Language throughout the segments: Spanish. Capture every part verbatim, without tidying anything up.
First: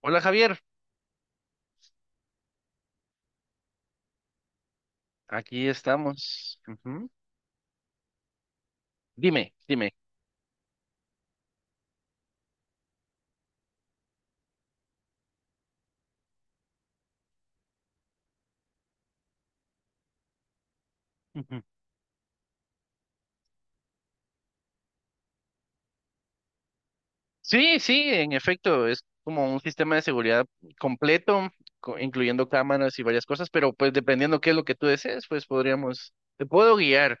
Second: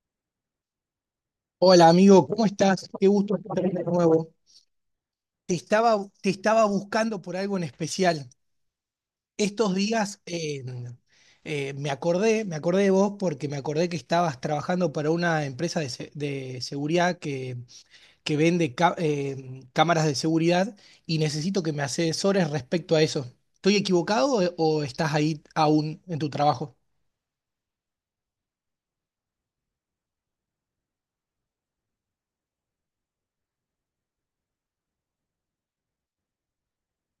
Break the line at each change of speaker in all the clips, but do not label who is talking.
Hola Javier,
Hola amigo, ¿cómo estás? Qué gusto escucharte de nuevo. Te
aquí
estaba, te
estamos.
estaba
Ujú.
buscando por algo en especial.
Dime,
Estos
dime.
días eh, eh, me acordé, me acordé de vos porque me acordé que estabas trabajando para una empresa de, se- de seguridad que, que vende ca- eh, cámaras de seguridad y
Ujú.
necesito que me asesores respecto a eso. ¿Estoy equivocado o o estás ahí aún en tu trabajo?
Sí, sí, en efecto, es como un sistema de seguridad completo, co- incluyendo cámaras y varias cosas, pero pues dependiendo qué es lo que tú desees, pues podríamos, te puedo guiar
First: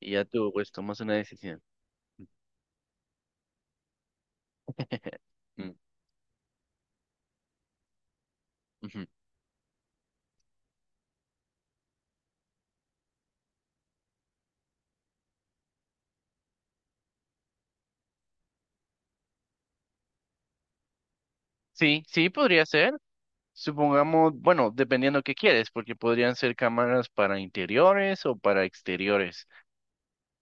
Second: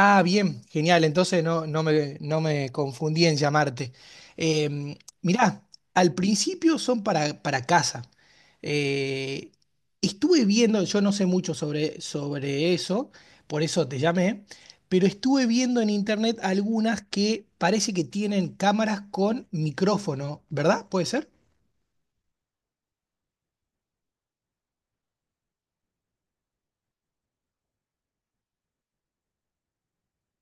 y ya tú
bien,
pues tomas
genial.
una
Entonces
decisión.
no, no me, no me confundí en llamarte. Eh, mirá,
Mm,
al principio son para, para casa.
ujú.
Eh, estuve viendo, yo no sé mucho sobre, sobre eso, por eso te llamé, pero estuve viendo en internet algunas que parece que tienen cámaras con micrófono, ¿verdad? ¿Puede ser?
Sí, sí, podría ser. Supongamos, bueno, dependiendo qué quieres, porque podrían ser cámaras para interiores o para exteriores.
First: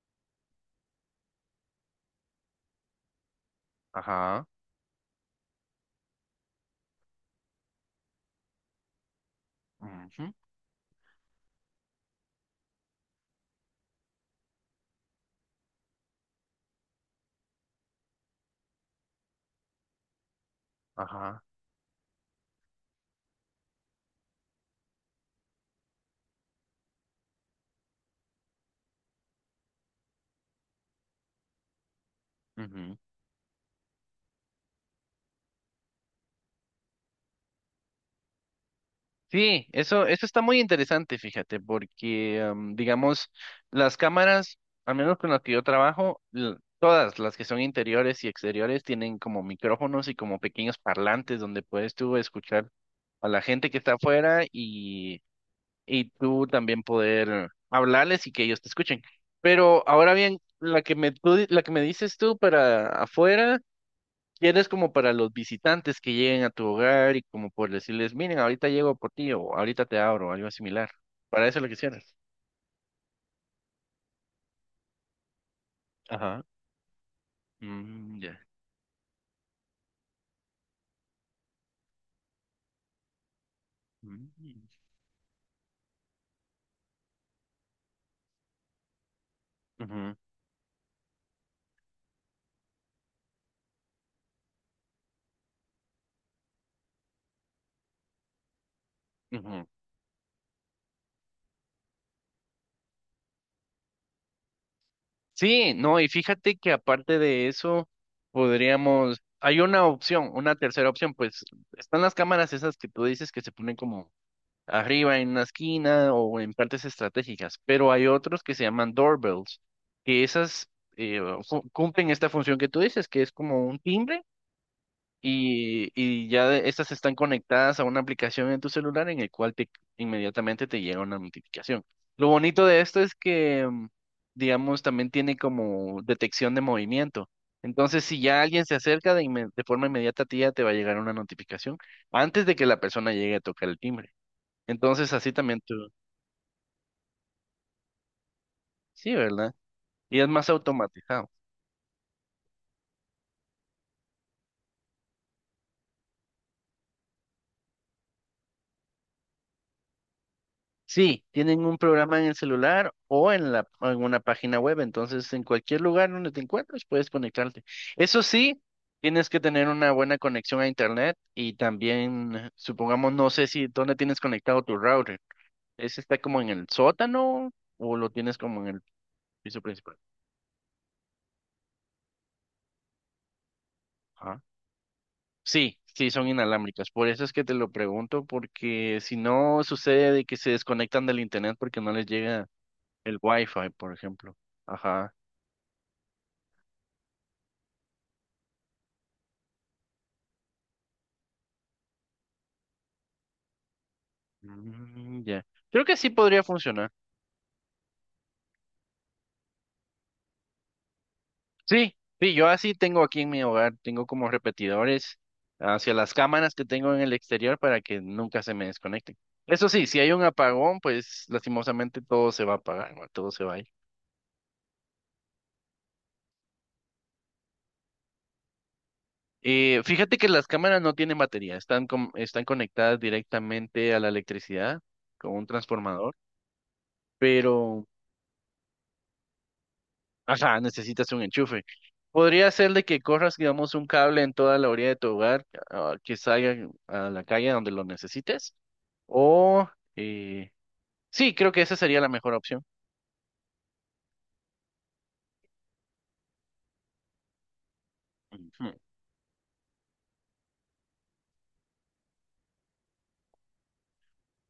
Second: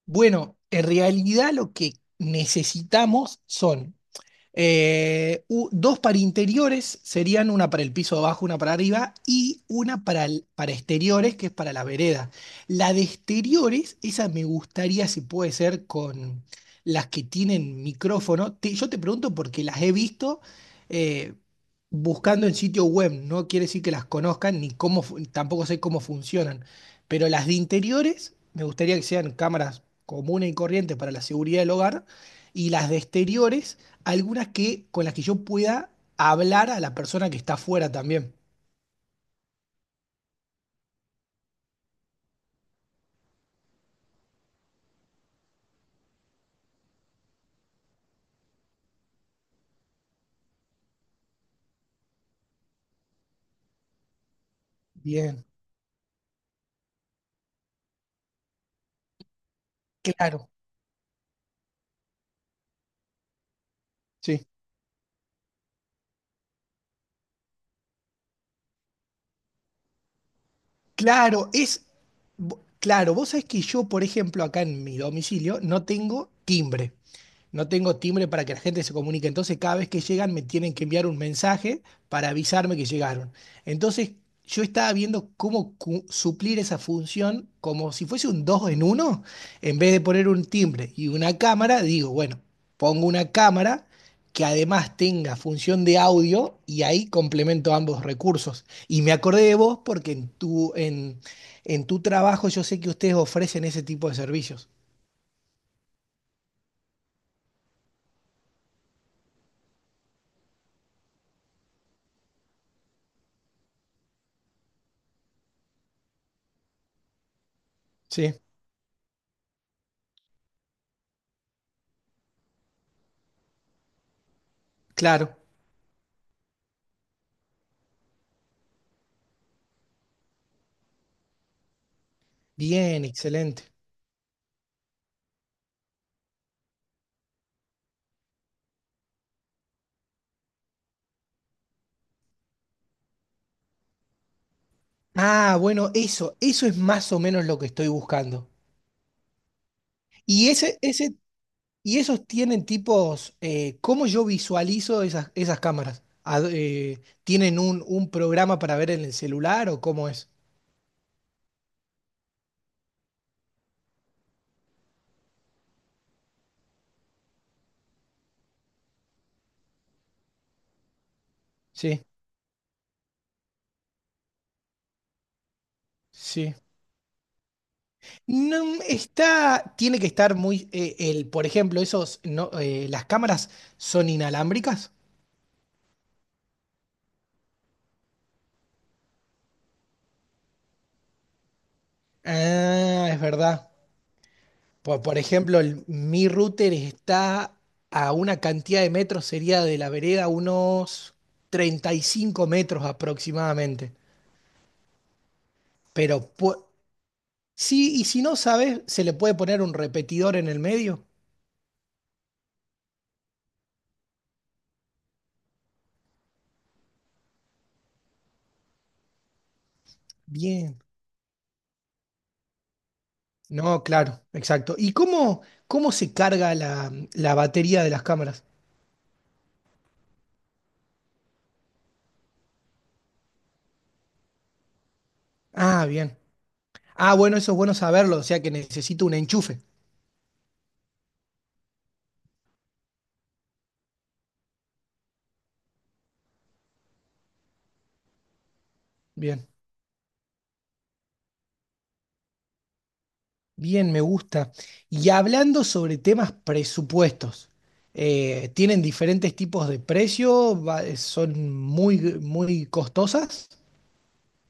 Bueno, en realidad lo que necesitamos son
Ajá.
Eh, u- dos para interiores serían una para el piso de abajo, una para arriba y una para,
Ujú.
el- para exteriores, que es para la vereda. La de exteriores, esa me gustaría si puede ser con las que tienen micrófono. Te- yo te pregunto porque las he visto eh,
Ajá.
buscando en sitio web, no quiere decir que las conozcan ni cómo, fu- tampoco sé cómo funcionan, pero las de interiores me gustaría que sean cámaras comunes y corrientes para la seguridad del hogar. Y las
Ujú.
de exteriores algunas que con las que yo pueda hablar a la persona que está afuera también.
Sí, eso, eso está muy interesante, fíjate, porque, am, digamos, las cámaras, al menos con las que yo trabajo, l- todas las que son interiores y exteriores tienen como micrófonos y como pequeños parlantes donde puedes tú escuchar a la gente que está afuera y,
Bien,
y tú también poder hablarles y que ellos te escuchen. Pero ahora bien,
claro,
la que me, tú di- la que me dices tú para afuera.
sí.
Tienes como para los visitantes que lleguen a tu hogar y como por decirles, miren, ahorita llego por ti o ahorita te abro, o algo similar. Para
Claro,
eso es lo que
es
quisieras.
vo- claro, vos sabés que yo, por ejemplo, acá en mi domicilio no tengo
Ajá.
timbre. No tengo
Mm,
timbre
ya.
para que la gente se comunique. Entonces, cada vez que llegan, me tienen que enviar un mensaje para avisarme que llegaron. Entonces,
Mm,
yo estaba viendo cómo cu- suplir esa función como si fuese un dos en uno. En vez de
ujú,
poner un timbre y una cámara, digo, bueno, pongo una cámara que además tenga función de audio y ahí complemento ambos recursos. Y me acordé de
ujú.
vos porque en tu, en, en tu trabajo yo sé que ustedes ofrecen ese tipo de servicios.
Sí, no, y fíjate que aparte de eso, podríamos, hay una opción, una tercera opción, pues están las cámaras esas que tú dices que se ponen como arriba en una esquina o en partes estratégicas, pero hay
Sí,
otros que se llaman doorbells, que esas eh, fu- cumplen esta función que tú dices, que es como un timbre
claro.
y, y ya de- estas están conectadas a una aplicación en tu celular en el cual te, inmediatamente te llega una notificación. Lo bonito de esto
Bien,
es
excelente.
que, mm, digamos, también tiene como detección de movimiento. Entonces, si ya alguien se acerca de, inme- de forma inmediata a ti, ya te va a llegar una notificación antes de que la persona llegue a tocar el timbre. Entonces así
Ah,
también tú,
bueno, eso, eso es más o menos lo que estoy buscando.
sí, ¿verdad? Y es
Y
más
ese, ese,
automatizado.
y esos tienen tipos, eh, ¿cómo yo visualizo esas, esas cámaras? Ad- eh, ¿tienen un, un programa para ver en el celular o cómo es?
Sí, tienen un programa en el celular o en la, en una página web, entonces en cualquier lugar donde te encuentres puedes conectarte. Eso sí, tienes que tener una buena conexión a internet y
Sí,
también, supongamos, no sé si dónde tienes conectado tu router. ¿Ese está como en
sí.
el sótano o lo tienes como
No,
en el piso
está,
principal?
tiene que estar muy, eh, el, por ejemplo, esos, no, eh, las cámaras son
Ajá.
inalámbricas.
Sí, sí, son inalámbricas. Por eso es que te lo pregunto, porque si no sucede de que se desconectan del internet porque no les llega
Ah,
el
es
Wi-Fi,
verdad.
por ejemplo.
Por,
Ajá.
por ejemplo, el- mi router está a una cantidad de metros, sería de la vereda unos treinta y cinco metros aproximadamente.
Mm, ya. Creo que sí
Pero
podría
pu-
funcionar.
sí, y si no sabes, se le puede poner un repetidor en el medio.
Sí, sí, yo así tengo aquí en mi hogar, tengo como repetidores hacia las cámaras que tengo en el exterior para que nunca se me desconecten. Eso sí, si hay un apagón,
Bien.
pues lastimosamente todo se va a apagar, ¿no? Todo se va a ir.
No, claro, exacto. ¿Y cómo, cómo se carga la la batería de las cámaras?
Eh, fíjate que las cámaras no tienen batería, están, con- están conectadas directamente a la electricidad con un
Ah,
transformador,
bien. Ah, bueno, eso es bueno
pero
saberlo, o sea que necesito un enchufe.
ajá, necesitas un enchufe. Podría ser de que corras, digamos, un cable en toda la orilla de tu hogar, ah, que salga a la calle donde lo necesites.
Bien,
O, eh, sí, creo que esa sería la mejor opción.
bien, me gusta. Y hablando sobre temas presupuestos, eh,
Ujú.
¿tienen diferentes tipos de precio? Va- eh, ¿Son muy, muy costosas?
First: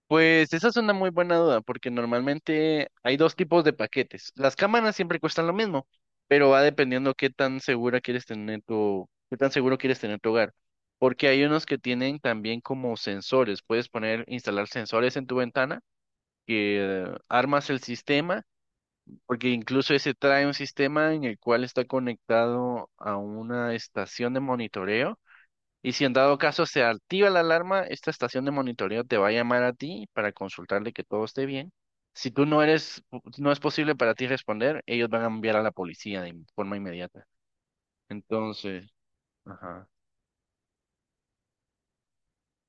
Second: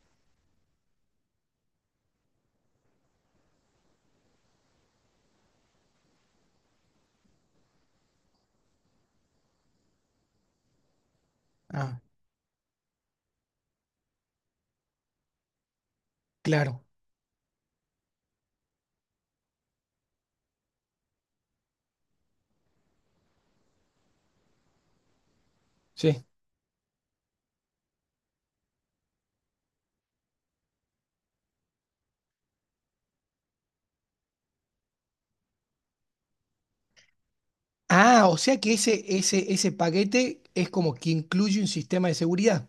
Pues esa es una muy buena duda, porque normalmente hay dos tipos de paquetes. Las cámaras siempre cuestan lo mismo, pero va dependiendo qué tan segura quieres tener tu, qué tan seguro quieres tener tu hogar. Porque hay unos que
Ah,
tienen también como sensores. Puedes poner, instalar sensores en tu ventana
claro,
que armas el sistema, porque incluso ese trae un sistema en el cual está conectado a una estación de monitoreo. Y si en
sí.
dado caso se activa la alarma, esta estación de monitoreo te va a llamar a ti para consultarle que todo esté bien. Si tú no eres, no es posible para ti responder, ellos van a enviar a la policía de forma inmediata.
Ah, o sea que
Entonces,
ese, ese, ese
ajá.
paquete es como que incluye un sistema de seguridad.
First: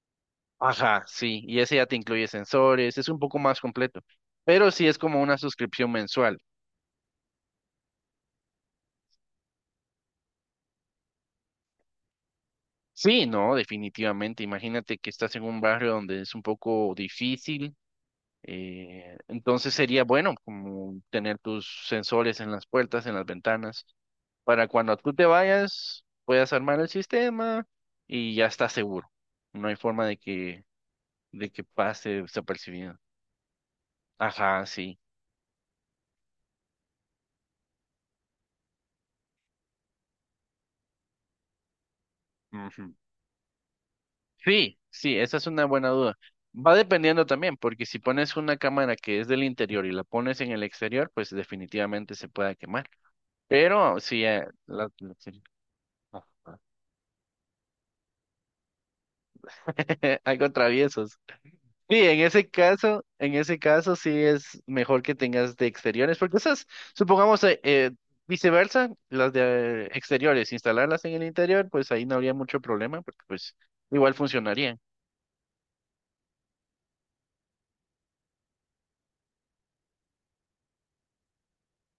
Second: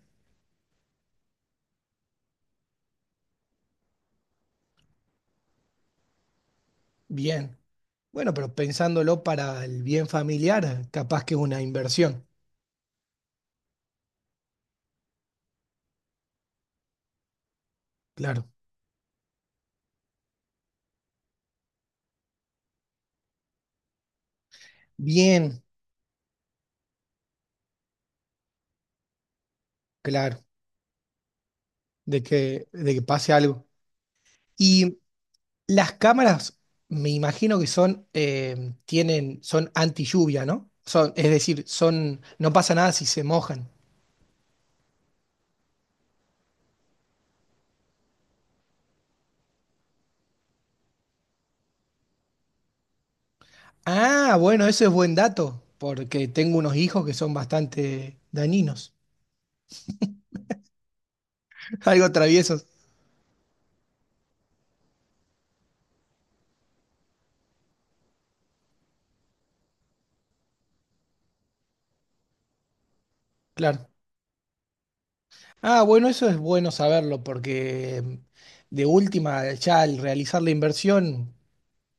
Ajá, sí, y ese ya te incluye sensores, es un poco más completo, pero sí es como una suscripción mensual.
Bien. Bueno, pero pensándolo para el bien familiar, capaz que es una inversión.
Sí, no, definitivamente. Imagínate que estás en un barrio donde es un poco difícil.
Claro.
Eh, entonces sería bueno como tener tus sensores en las puertas, en las ventanas, para cuando tú te
Bien,
vayas puedas armar el sistema y ya estás seguro. No hay forma de
claro,
que de que pase
de que, de
desapercibido.
que pase algo.
Ajá,
Y
sí.
las cámaras, me imagino que son, eh, tienen, son anti lluvia, ¿no? Son, es decir, son, no pasa nada
Ujú.
si se mojan.
Sí, sí, esa es una buena duda. Va dependiendo también, porque si pones una cámara que es del interior y la pones en el exterior, pues definitivamente se puede quemar. Pero sí,
Ah,
eh,
bueno, eso
la-
es buen
sí.
dato, porque tengo unos hijos que son bastante dañinos,
algo traviesos. Sí,
algo
en ese
traviesos,
caso, en ese caso sí es mejor que tengas de exteriores, porque esas, supongamos, eh, eh, viceversa, las de exteriores, instalarlas en el interior, pues ahí no habría mucho problema, porque pues
claro.
igual funcionaría.
Ah, bueno, eso es bueno saberlo, porque mm, de última, ya al realizar la inversión,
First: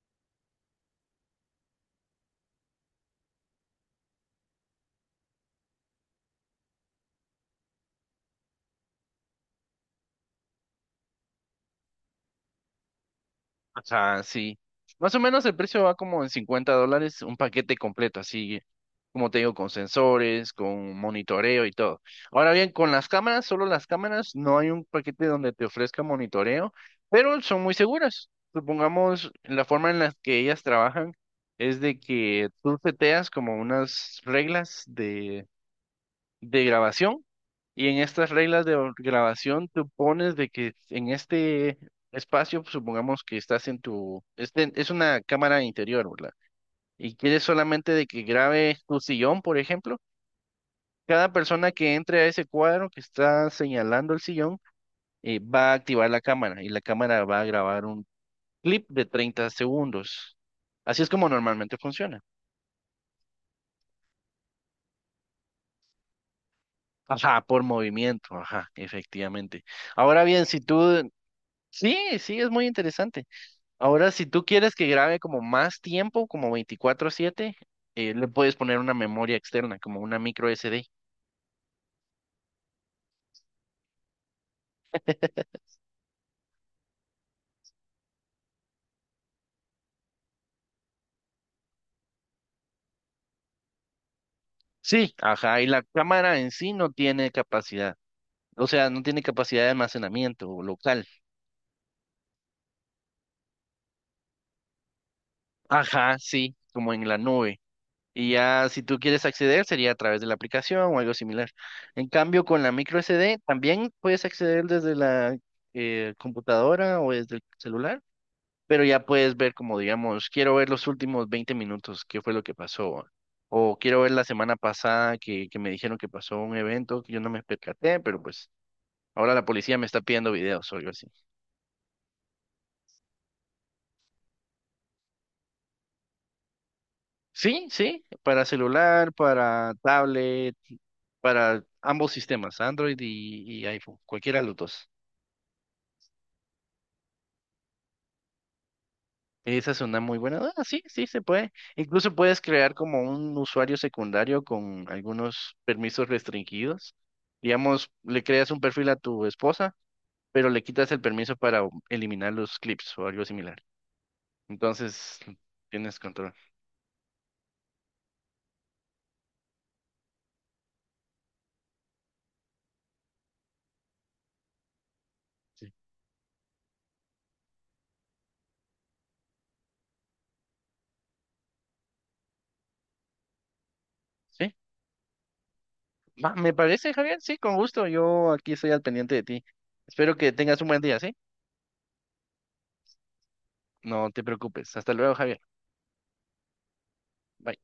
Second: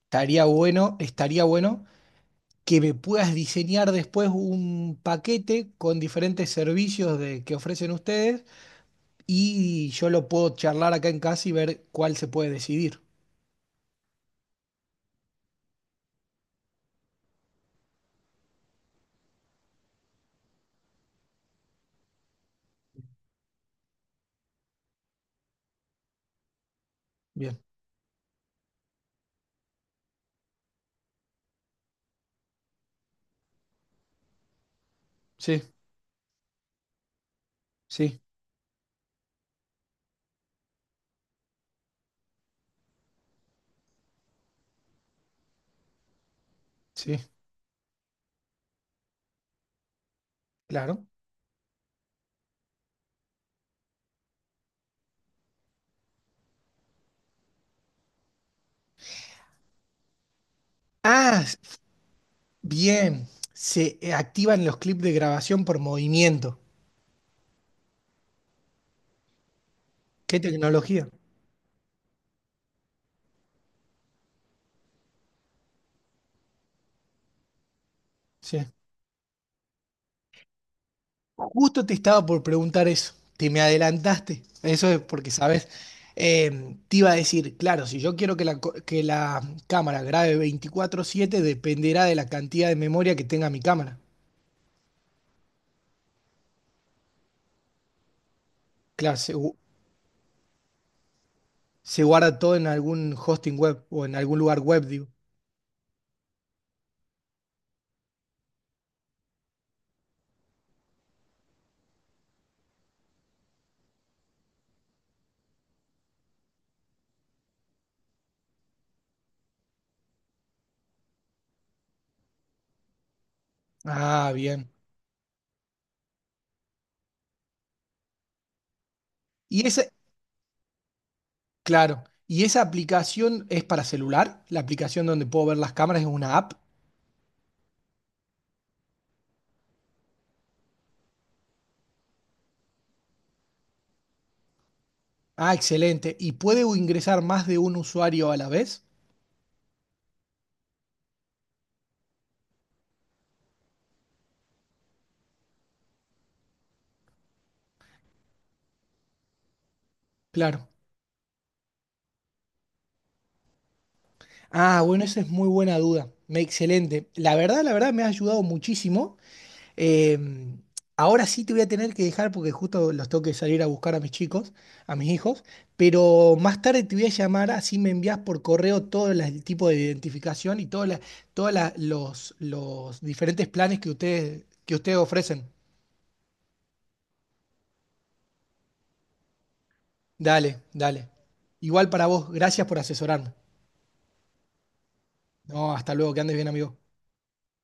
estaría bueno, estaría bueno que me puedas diseñar después un paquete con diferentes servicios de, que ofrecen ustedes y yo lo puedo charlar acá en casa y ver cuál se puede decidir.
Ajá, sí. Más o menos el precio va como en cincuenta dólares, un paquete completo, así como te digo, con sensores, con monitoreo y todo. Ahora bien, con las cámaras, solo las cámaras, no hay un paquete donde te ofrezca monitoreo, pero
Bien,
son muy seguras. Supongamos, la forma en la que ellas trabajan es de que tú seteas como unas reglas de,
sí,
de grabación y en
sí,
estas reglas de or- grabación, tú pones de que en este espacio, supongamos que estás en tu, este, es una cámara interior, ¿verdad? Y
sí,
quieres solamente de que grabe tu sillón, por ejemplo.
claro.
Cada persona que entre a ese cuadro que está señalando el sillón, eh, va a activar la cámara y la cámara va a grabar un clip de treinta segundos. Así es como
Ah,
normalmente
s-
funciona.
Bien, se eh, activan los clips de grabación por movimiento.
Ajá, por movimiento, ajá, efectivamente. Ahora
¿Qué
bien, si
tecnología?
tú... Sí, sí, es muy interesante. Ahora, si tú quieres que grabe como más tiempo, como veinticuatro siete, eh, le puedes
Sí.
poner una memoria externa, como una micro S D.
Justo te estaba por preguntar eso, te me adelantaste. Eso es porque, ¿sabes? Eh, te iba a decir, claro, si yo quiero que la, co- que la cámara grabe veinticuatro siete dependerá de la cantidad de memoria que tenga mi cámara.
Sí, ajá, y la cámara en sí no tiene capacidad, o sea, no
Claro,
tiene
se-
capacidad de almacenamiento local.
Se guarda todo en algún hosting web o en algún lugar web, digo.
Ajá, sí, como en la nube. Y ya si tú quieres acceder sería a través de la aplicación o algo similar. En cambio, con la micro S D también puedes acceder desde la eh, computadora o desde el celular pero ya puedes ver como, digamos, quiero ver los últimos veinte minutos, qué fue lo que pasó. O quiero ver la
Ah,
semana
bien.
pasada que, que me dijeron que pasó un evento que yo no me percaté, pero pues ahora la
Y
policía
esa,
me está pidiendo videos o algo así.
claro. ¿Y esa aplicación es para celular? La aplicación donde puedo ver las cámaras es una app.
Sí, sí, para celular, para tablet, para ambos sistemas, Android y, y iPhone, cualquiera de los dos.
Ah, excelente. ¿Y puede ingresar más de un usuario a la vez?
Esa es una muy buena. Ah, sí, sí, se puede. Incluso puedes crear como un usuario secundario con algunos permisos restringidos. Digamos, le creas un perfil a tu esposa, pero le
Claro.
quitas el permiso para u- eliminar los clips o algo similar.
Ah, bueno,
Entonces,
esa es muy buena
tienes
duda.
control.
Me- Excelente. La verdad, la verdad, me ha ayudado muchísimo. Eh, ahora sí te voy a tener que dejar porque justo los tengo que salir a buscar a mis chicos, a mis hijos,
Sí.
pero más tarde te voy a llamar, así me envías por correo todo la- el tipo de identificación y todos los, los diferentes planes que ustedes,
Sí.
que ustedes ofrecen.
Va, me parece, Javier. Sí, con gusto. Yo aquí estoy al pendiente de ti. Espero que tengas
Dale,
un buen día,
dale.
¿sí?
Igual para vos, gracias por asesorarme.
No te preocupes. Hasta luego, Javier.
No, hasta luego, que andes bien, amigo.
Bye.